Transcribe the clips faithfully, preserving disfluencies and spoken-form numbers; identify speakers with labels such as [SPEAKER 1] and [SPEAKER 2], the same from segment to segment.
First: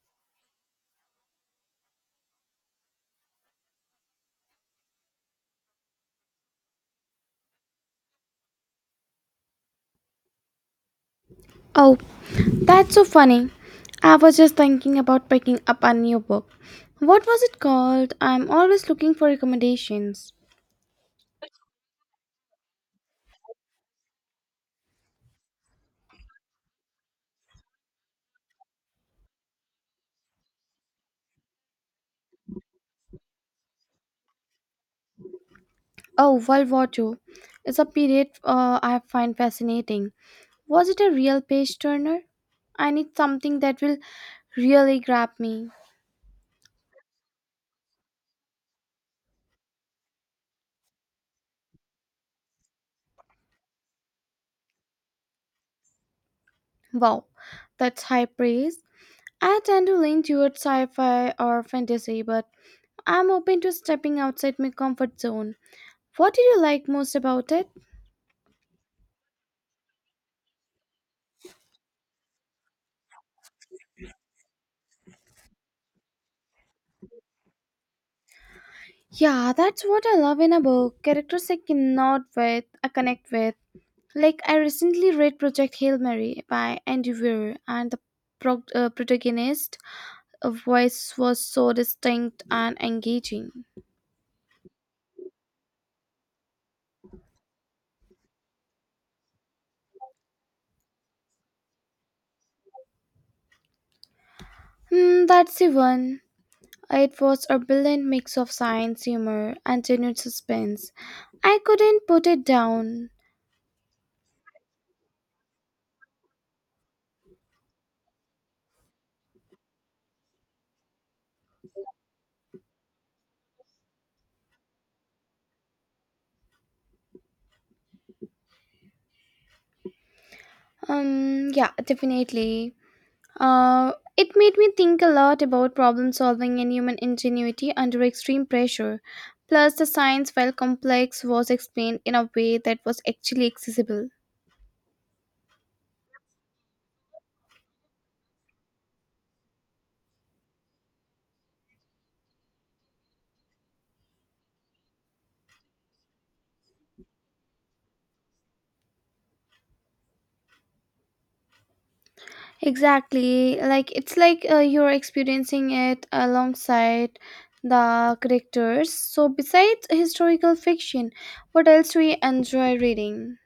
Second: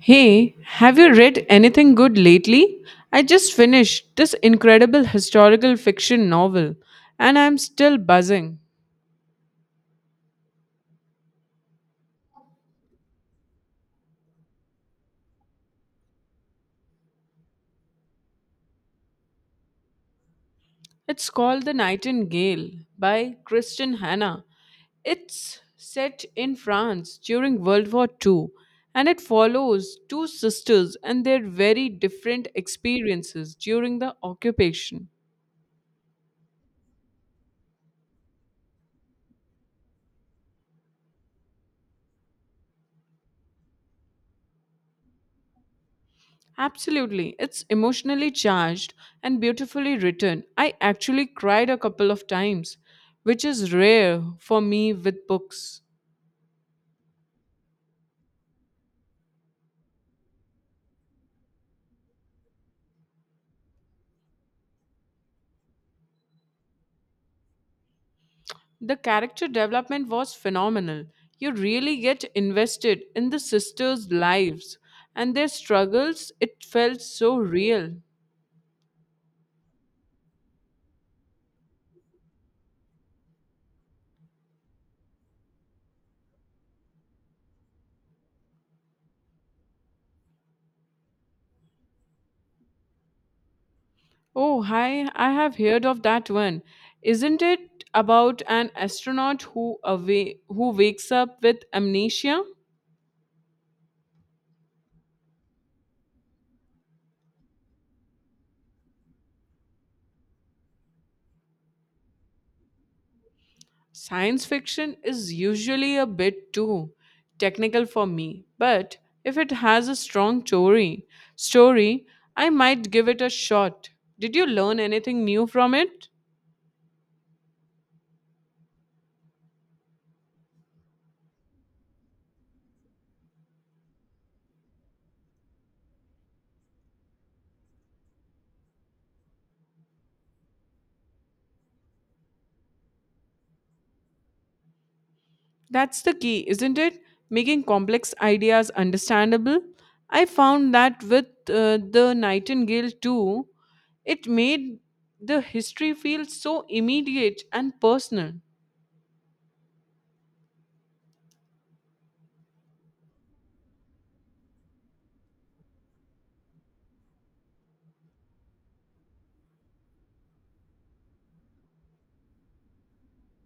[SPEAKER 1] Hey, have you read anything good lately? I just finished this incredible historical fiction novel and I'm still buzzing.
[SPEAKER 2] Oh, that's so funny. I was just thinking about picking up a new book. What was it called? I'm always looking for recommendations.
[SPEAKER 1] It's called The Nightingale by Kristen Hannah. It's set in France during World War two and it follows two sisters and their very different experiences during the occupation.
[SPEAKER 2] Oh, World War Two. It's a period uh, I find fascinating. Was it a real page turner? I need something that will really grab me.
[SPEAKER 1] Absolutely. It's emotionally charged and beautifully written. I actually cried a couple of times, which is rare for me with books.
[SPEAKER 2] Wow, that's high praise. I tend to lean towards sci fi or fantasy, but I'm open to stepping outside my comfort zone. What did you like most about it?
[SPEAKER 1] The character development was phenomenal. You really get invested in the sisters' lives and their struggles. It felt so real.
[SPEAKER 2] Yeah, that's what I love in a book. Characters I cannot with, I connect with. Like I recently read Project Hail Mary by Andy Weir, and the prog- uh, protagonist uh, voice was so distinct and engaging.
[SPEAKER 1] Oh, hi, I have heard of that one. Isn't it about an astronaut who away who wakes up with amnesia?
[SPEAKER 2] Hmm, that's the one. It was a brilliant mix of science, humor, and genuine suspense. I couldn't put it down.
[SPEAKER 1] Science fiction is usually a bit too technical for me, but if it has a strong story, story, I might give it a shot. Did you learn anything new from it?
[SPEAKER 2] Um, yeah, definitely. Uh, it made me think a lot about problem solving and human ingenuity under extreme pressure. Plus, the science, while complex, was explained in a way that was actually accessible.
[SPEAKER 1] That's the key, isn't it? Making complex ideas understandable. I found that with uh, The Nightingale too, it made the history feel so immediate and personal.
[SPEAKER 2] Exactly, like it's like uh, you're experiencing it alongside the characters. So, besides historical fiction, what else do you enjoy reading?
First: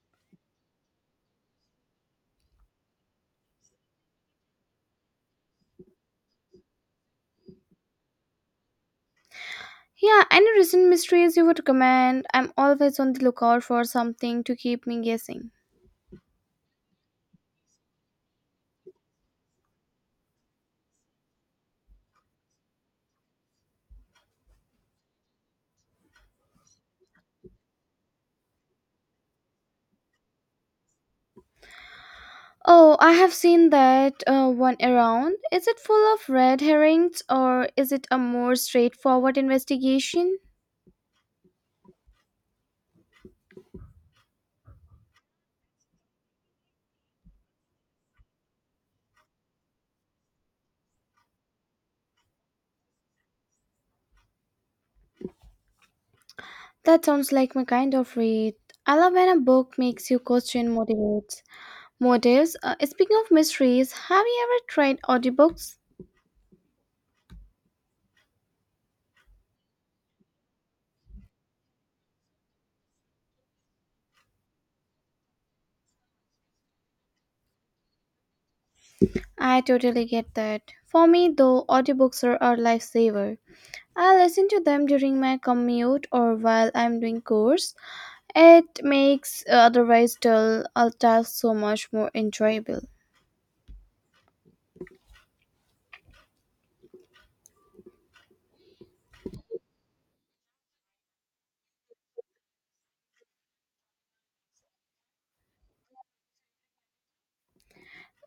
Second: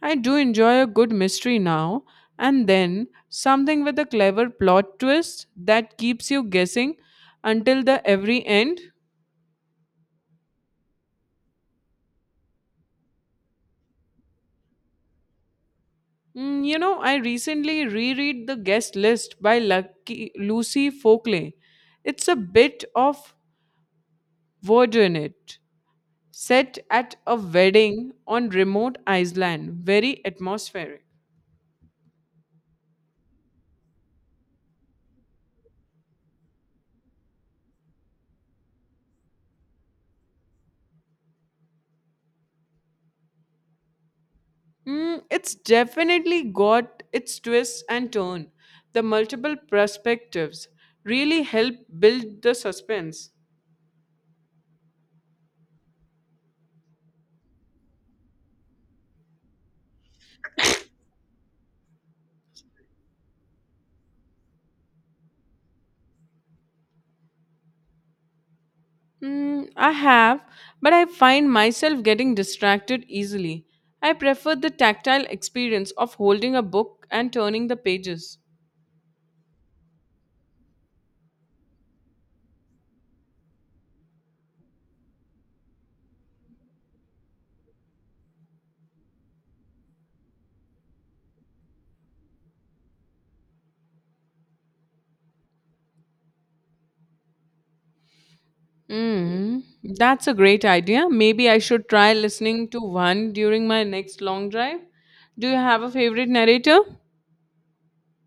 [SPEAKER 1] I do enjoy a good mystery now and then, something with a clever plot twist that keeps you guessing until the every end.
[SPEAKER 2] Yeah, any recent mysteries you would recommend? I'm always on the lookout for something to keep me guessing.
[SPEAKER 1] Mm, you know, I recently reread The Guest List by Lucky Lucy Folkley. It's a bit of voodoo in it, set at a wedding on remote Iceland, very atmospheric.
[SPEAKER 2] Oh, I have seen that uh, one around. Is it full of red herrings or is it a more straightforward investigation?
[SPEAKER 1] Mm, it's definitely got its twists and turn. The multiple perspectives really help build the suspense.
[SPEAKER 2] That sounds like my kind of read. I love when a book makes you question motivates. Motives. Uh, speaking of mysteries, have you ever tried audiobooks?
[SPEAKER 1] Mm, I have, but I find myself getting distracted easily. I prefer the tactile experience of holding a book and turning the pages.
[SPEAKER 2] I totally get that. For me, though, audiobooks are a lifesaver. I listen to them during my commute or while I'm doing chores. It makes uh, otherwise dull uh, task so much more enjoyable.
[SPEAKER 1] Mm, that's a great idea. Maybe I should try listening to one during my next long drive. Do you have a favorite narrator?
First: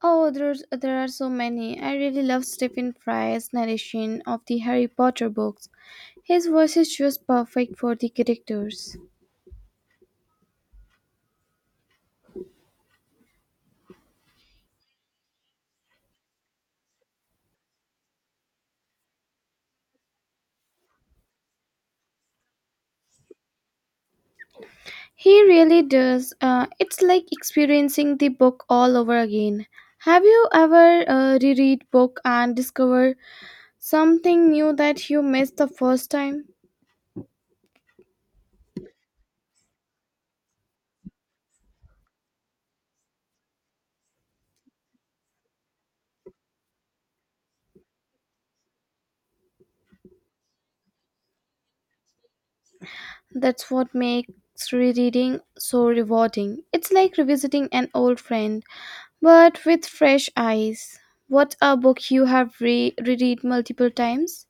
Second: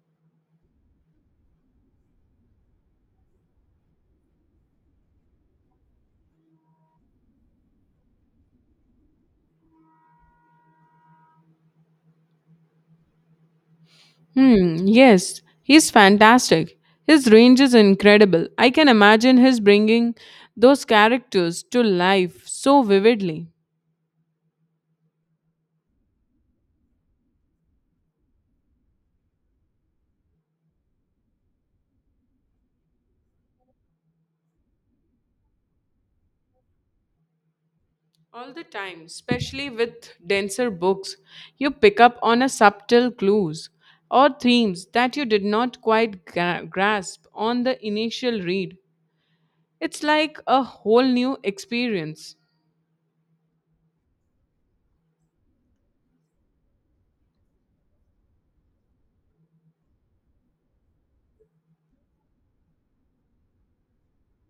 [SPEAKER 2] Oh, there's there are so many. I really love Stephen Fry's narration of the Harry Potter books. His voice is just perfect for the characters.
[SPEAKER 1] Hmm, yes, he's fantastic. His range is incredible. I can imagine his bringing those characters to life so vividly.
[SPEAKER 2] He really does. Uh, it's like experiencing the book all over again. Have you ever uh, reread book and discover something new that you missed the first time?
[SPEAKER 1] All the time, especially with denser books, you pick up on a subtle clues or themes that you did not quite gra- grasp on the initial read. It's like a whole new experience.
[SPEAKER 2] That's what makes rereading so rewarding. It's like revisiting an old friend, but with fresh eyes. What a book you have re- reread multiple times?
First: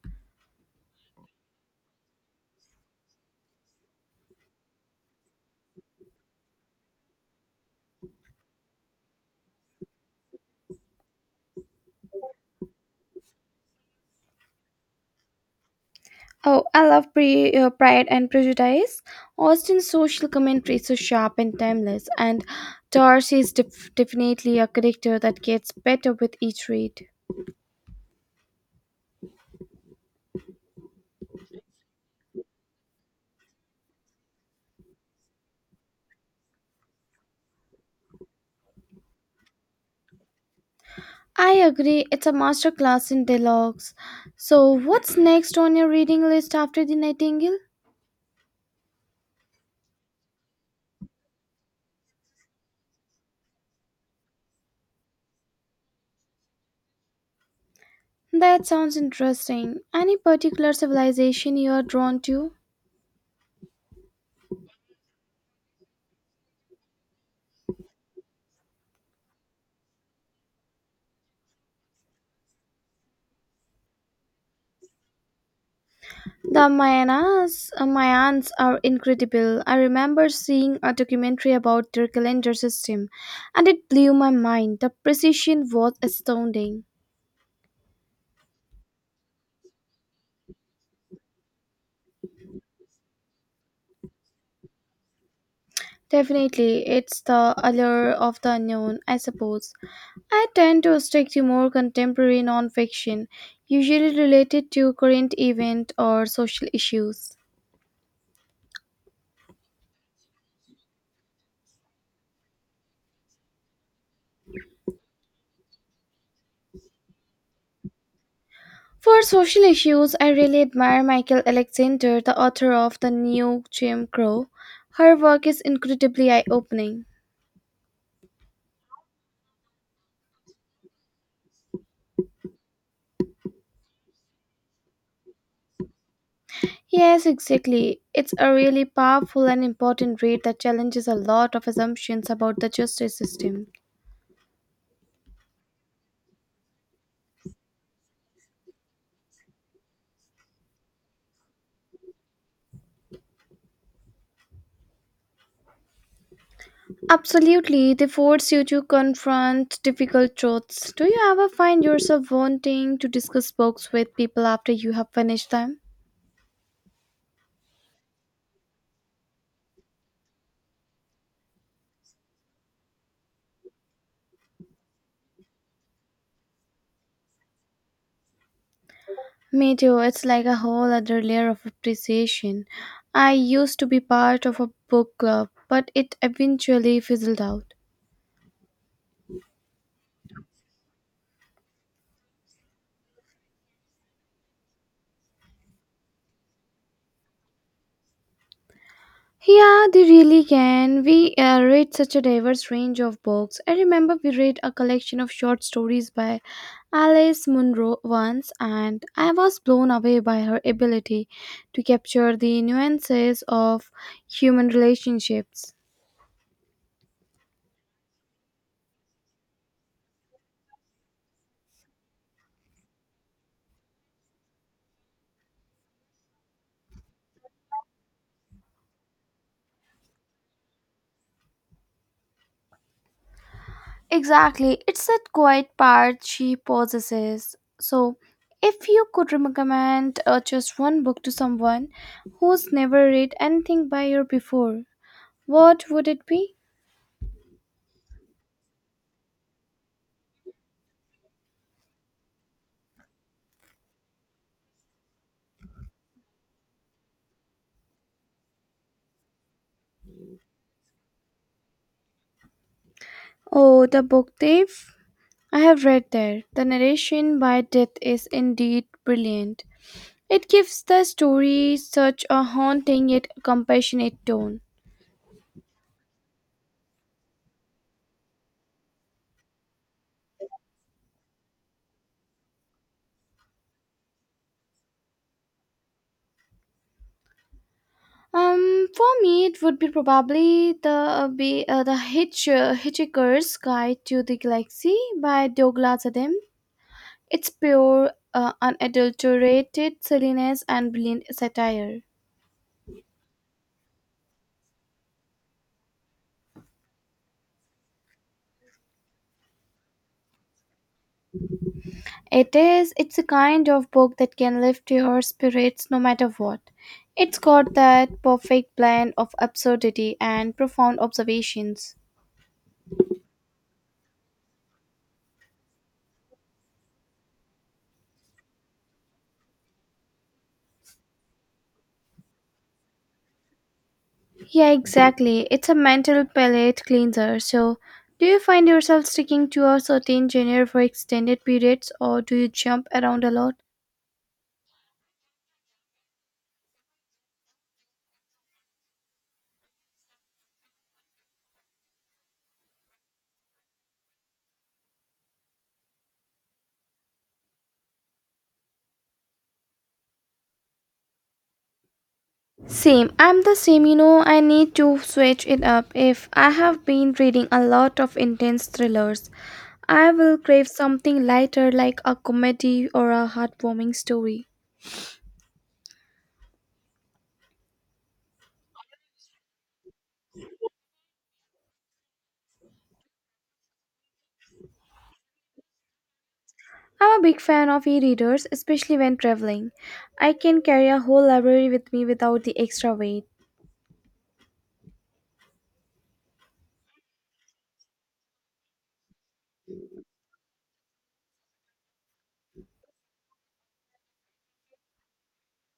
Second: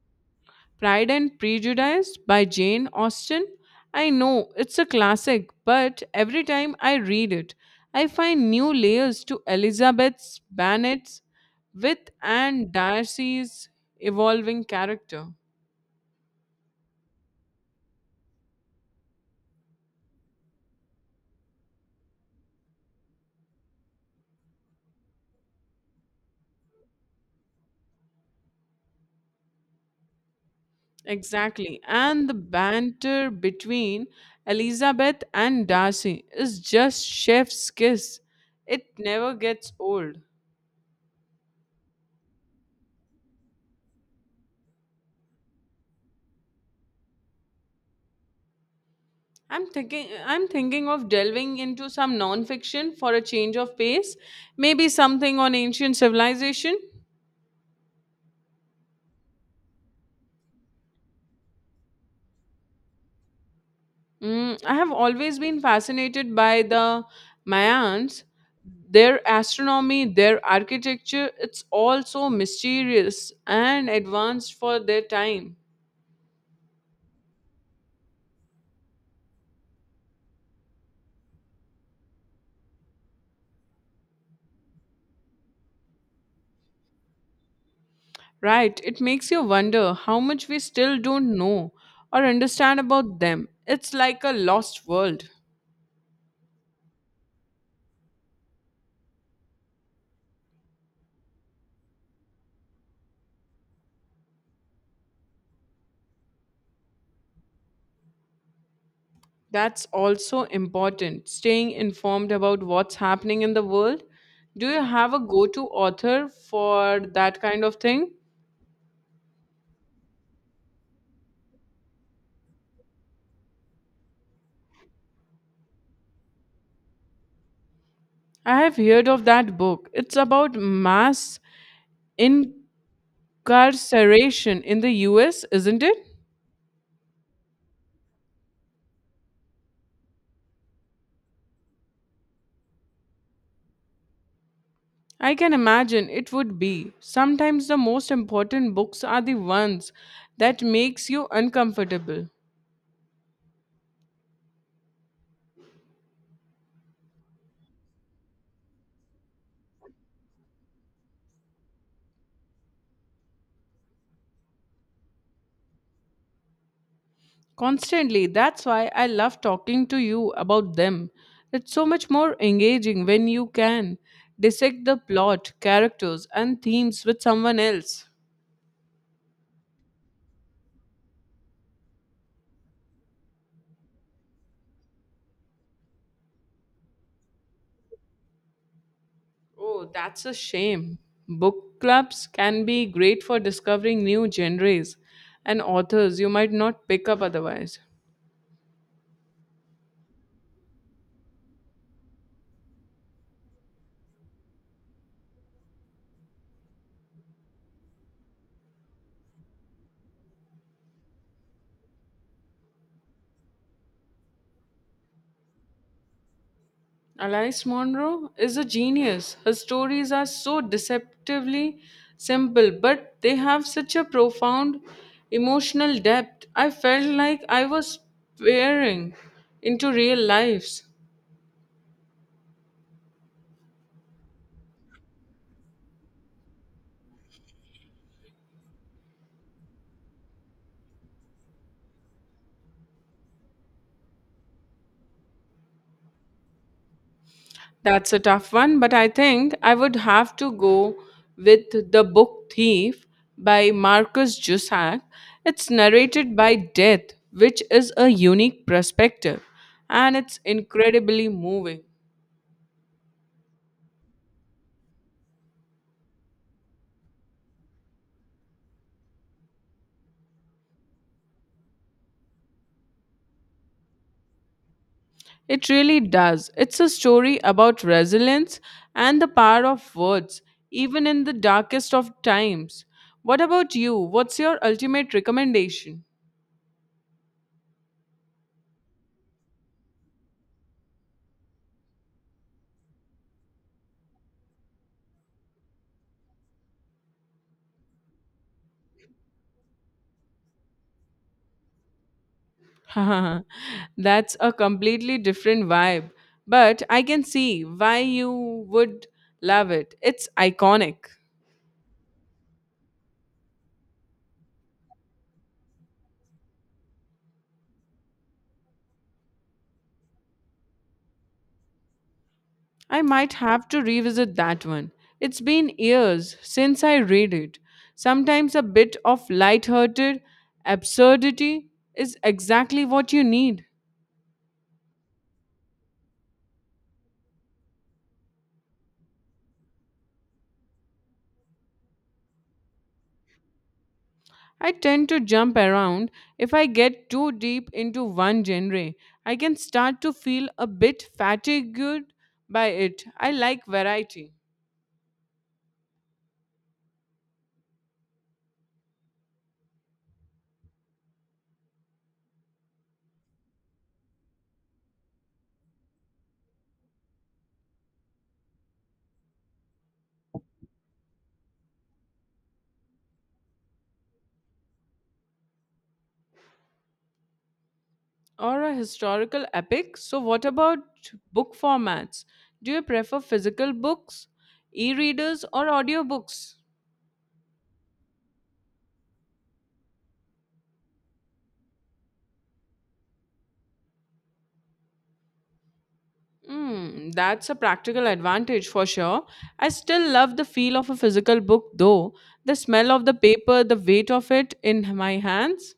[SPEAKER 1] Pride and Prejudice by Jane Austen. I know it's a classic, but every time I read it, I find new layers to Elizabeth's Bennet's with and Darcy's evolving character.
[SPEAKER 2] Oh, I love pre- uh, Pride and Prejudice. Austen's social commentary is so sharp and timeless, and Darcy is def- definitely a character that gets better with each read.
[SPEAKER 1] Exactly. And the banter between Elizabeth and Darcy is just chef's kiss. It never gets old.
[SPEAKER 2] I agree, it's a masterclass in dialogues. So, what's next on your reading list after The Nightingale?
[SPEAKER 1] I'm thinking I'm thinking of delving into some non-fiction for a change of pace, maybe something on ancient civilization.
[SPEAKER 2] That sounds interesting. Any particular civilization you are drawn to?
[SPEAKER 1] Mm, I have always been fascinated by the Mayans, their astronomy, their architecture. It's all so mysterious and advanced for their time.
[SPEAKER 2] The Mayanas, uh, Mayans are incredible. I remember seeing a documentary about their calendar system and it blew my mind. The precision was astounding.
[SPEAKER 1] Right, it makes you wonder how much we still don't know or understand about them. It's like a lost world.
[SPEAKER 2] Definitely, it's the allure of the unknown, I suppose. I tend to stick to more contemporary nonfiction, usually related to current event or social issues.
[SPEAKER 1] That's also important, staying informed about what's happening in the world. Do you have a go to author for that kind of thing?
[SPEAKER 2] For social issues, I really admire Michael Alexander, the author of The New Jim Crow. Her work is incredibly eye opening.
[SPEAKER 1] I have heard of that book. It's about mass incarceration in the U S, isn't it?
[SPEAKER 2] Yes, exactly. It's a really powerful and important read that challenges a lot of assumptions about the justice system.
[SPEAKER 1] I can imagine it would be. Sometimes the most important books are the ones that makes you uncomfortable.
[SPEAKER 2] Absolutely, they force you to confront difficult truths. Do you ever find yourself wanting to discuss books with people after you have finished them?
[SPEAKER 1] Constantly. That's why I love talking to you about them. It's so much more engaging when you can dissect the plot, characters, and themes with someone else.
[SPEAKER 2] Me too, it's like a whole other layer of appreciation. I used to be part of a book club, but it eventually fizzled out.
[SPEAKER 1] Oh, that's a shame. Book clubs can be great for discovering new genres and authors you might not pick up otherwise.
[SPEAKER 2] Yeah, they really can. We uh, read such a diverse range of books. I remember we read a collection of short stories by Alice Munro once, and I was blown away by her ability to capture the nuances of human relationships.
[SPEAKER 1] Alice Monroe is a genius. Her stories are so deceptively simple, but they have such a profound emotional depth. I felt like I was peering into real lives.
[SPEAKER 2] Exactly, it's that quiet part she possesses. So, if you could recommend uh, just one book to someone who's never read anything by her before, what would it be?
[SPEAKER 1] That's a tough one, but I think I would have to go with The Book Thief by Marcus Jusak. It's narrated by Death, which is a unique perspective, and it's incredibly moving.
[SPEAKER 2] Oh, the book thief? I have read there. The narration by Death is indeed brilliant. It gives the story such a haunting yet compassionate tone.
[SPEAKER 1] It really does. It's a story about resilience and the power of words, even in the darkest of times. What about you? What's your ultimate recommendation?
[SPEAKER 2] Um, for me, it would be probably the uh, be uh, the Hitch, uh, Hitchhiker's Guide to the Galaxy by Douglas Adams. It's pure, uh, unadulterated silliness and brilliant satire.
[SPEAKER 1] That's a completely different vibe, but I can see why you would love it. It's iconic.
[SPEAKER 2] It is. It's a kind of book that can lift your spirits no matter what. It's got that perfect blend of absurdity and profound observations.
[SPEAKER 1] I might have to revisit that one. It's been years since I read it. Sometimes a bit of light-hearted absurdity is exactly what you need.
[SPEAKER 2] Yeah, exactly. It's a mental palate cleanser. So, do you find yourself sticking to a certain genre for extended periods or do you jump around a lot?
[SPEAKER 1] I tend to jump around. If I get too deep into one genre, I can start to feel a bit fatigued by it. I like variety.
[SPEAKER 2] Same. I'm the same, you know. I need to switch it up. If I have been reading a lot of intense thrillers, I will crave something lighter like a comedy or a heartwarming story.
[SPEAKER 1] Or a historical epic. So, what about book formats? Do you prefer physical books, e readers, or audiobooks?
[SPEAKER 2] I'm a big fan of e readers, especially when traveling. I can carry a whole library with me without the extra weight.
[SPEAKER 1] Mm, that's a practical advantage for sure. I still love the feel of a physical book though. The smell of the paper, the weight of it in my hands.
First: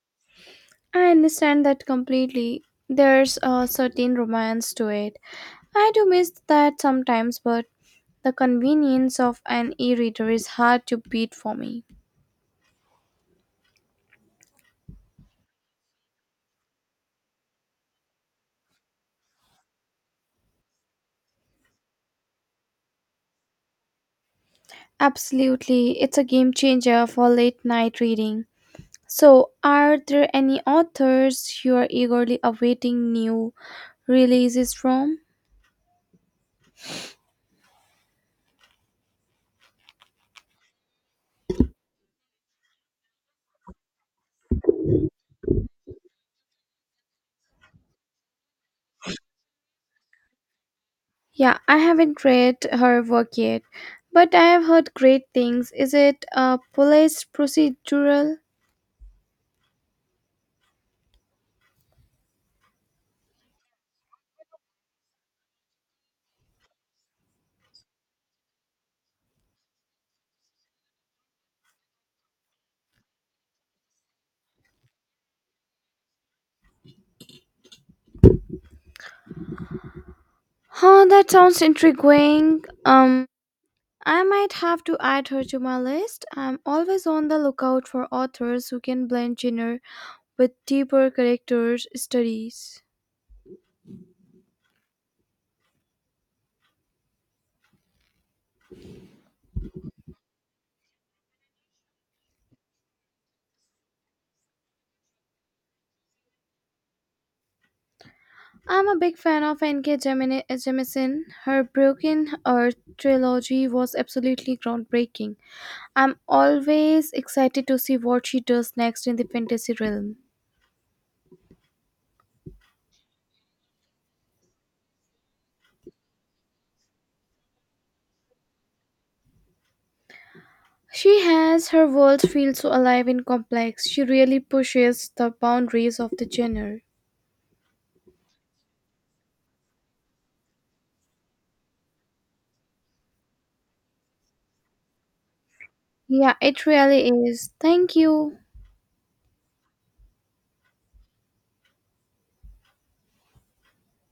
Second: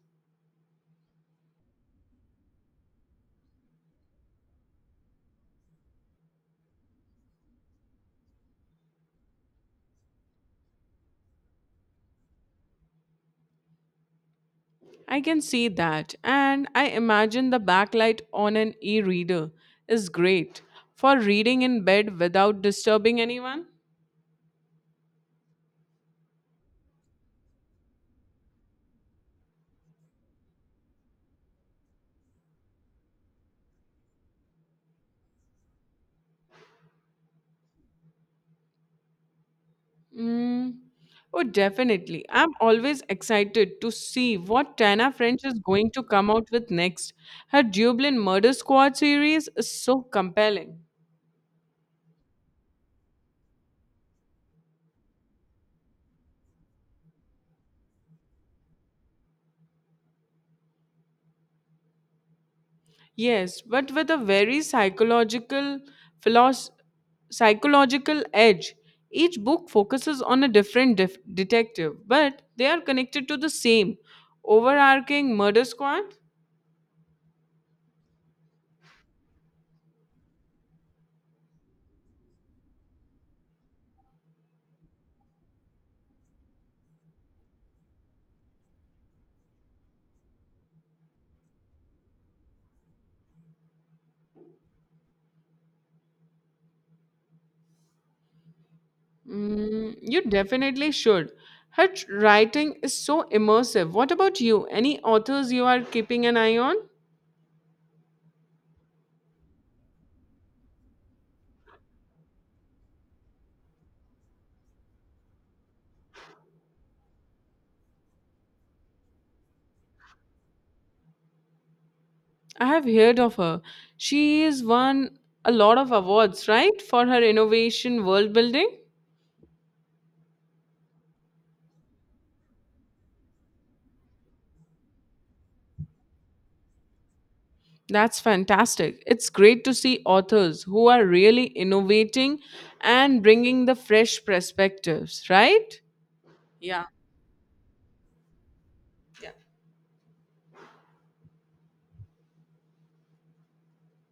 [SPEAKER 2] I understand that completely. There's a certain romance to it. I do miss that sometimes, but the convenience of an e reader is hard to beat for me.
[SPEAKER 1] I can see that. And I imagine the backlight on an e reader is great for reading in bed without disturbing anyone.
[SPEAKER 2] Absolutely, it's a game changer for late night reading. So, are there any authors you are eagerly awaiting new releases from?
[SPEAKER 1] Mm. Oh, definitely. I'm always excited to see what Tana French is going to come out with next. Her Dublin Murder Squad series is so compelling.
[SPEAKER 2] Yeah, I haven't read her work yet, but I have heard great things. Is it a police procedural?
[SPEAKER 1] Yes, but with a very psychological philos- psychological edge. Each book focuses on a different def- detective, but they are connected to the same overarching murder squad.
[SPEAKER 2] Huh, that sounds intriguing. Um, I might have to add her to my list. I'm always on the lookout for authors who can blend genre with deeper character studies.
[SPEAKER 1] Mm, you definitely should. Her tr- writing is so immersive. What about you? Any authors you are keeping an eye on?
[SPEAKER 2] I'm a big fan of N K. Jemini- Jemisin. Her Broken Earth trilogy was absolutely groundbreaking. I'm always excited to see what she does next in the fantasy realm.
[SPEAKER 1] I have heard of her. She has won a lot of awards, right, for her innovation world building.
[SPEAKER 2] She has her world feel so alive and complex. She really pushes the boundaries of the genre.
[SPEAKER 1] That's fantastic. It's great to see authors who are really innovating and bringing the fresh perspectives, right?
[SPEAKER 2] Yeah, it
[SPEAKER 1] Yeah.
[SPEAKER 2] really is. Thank you.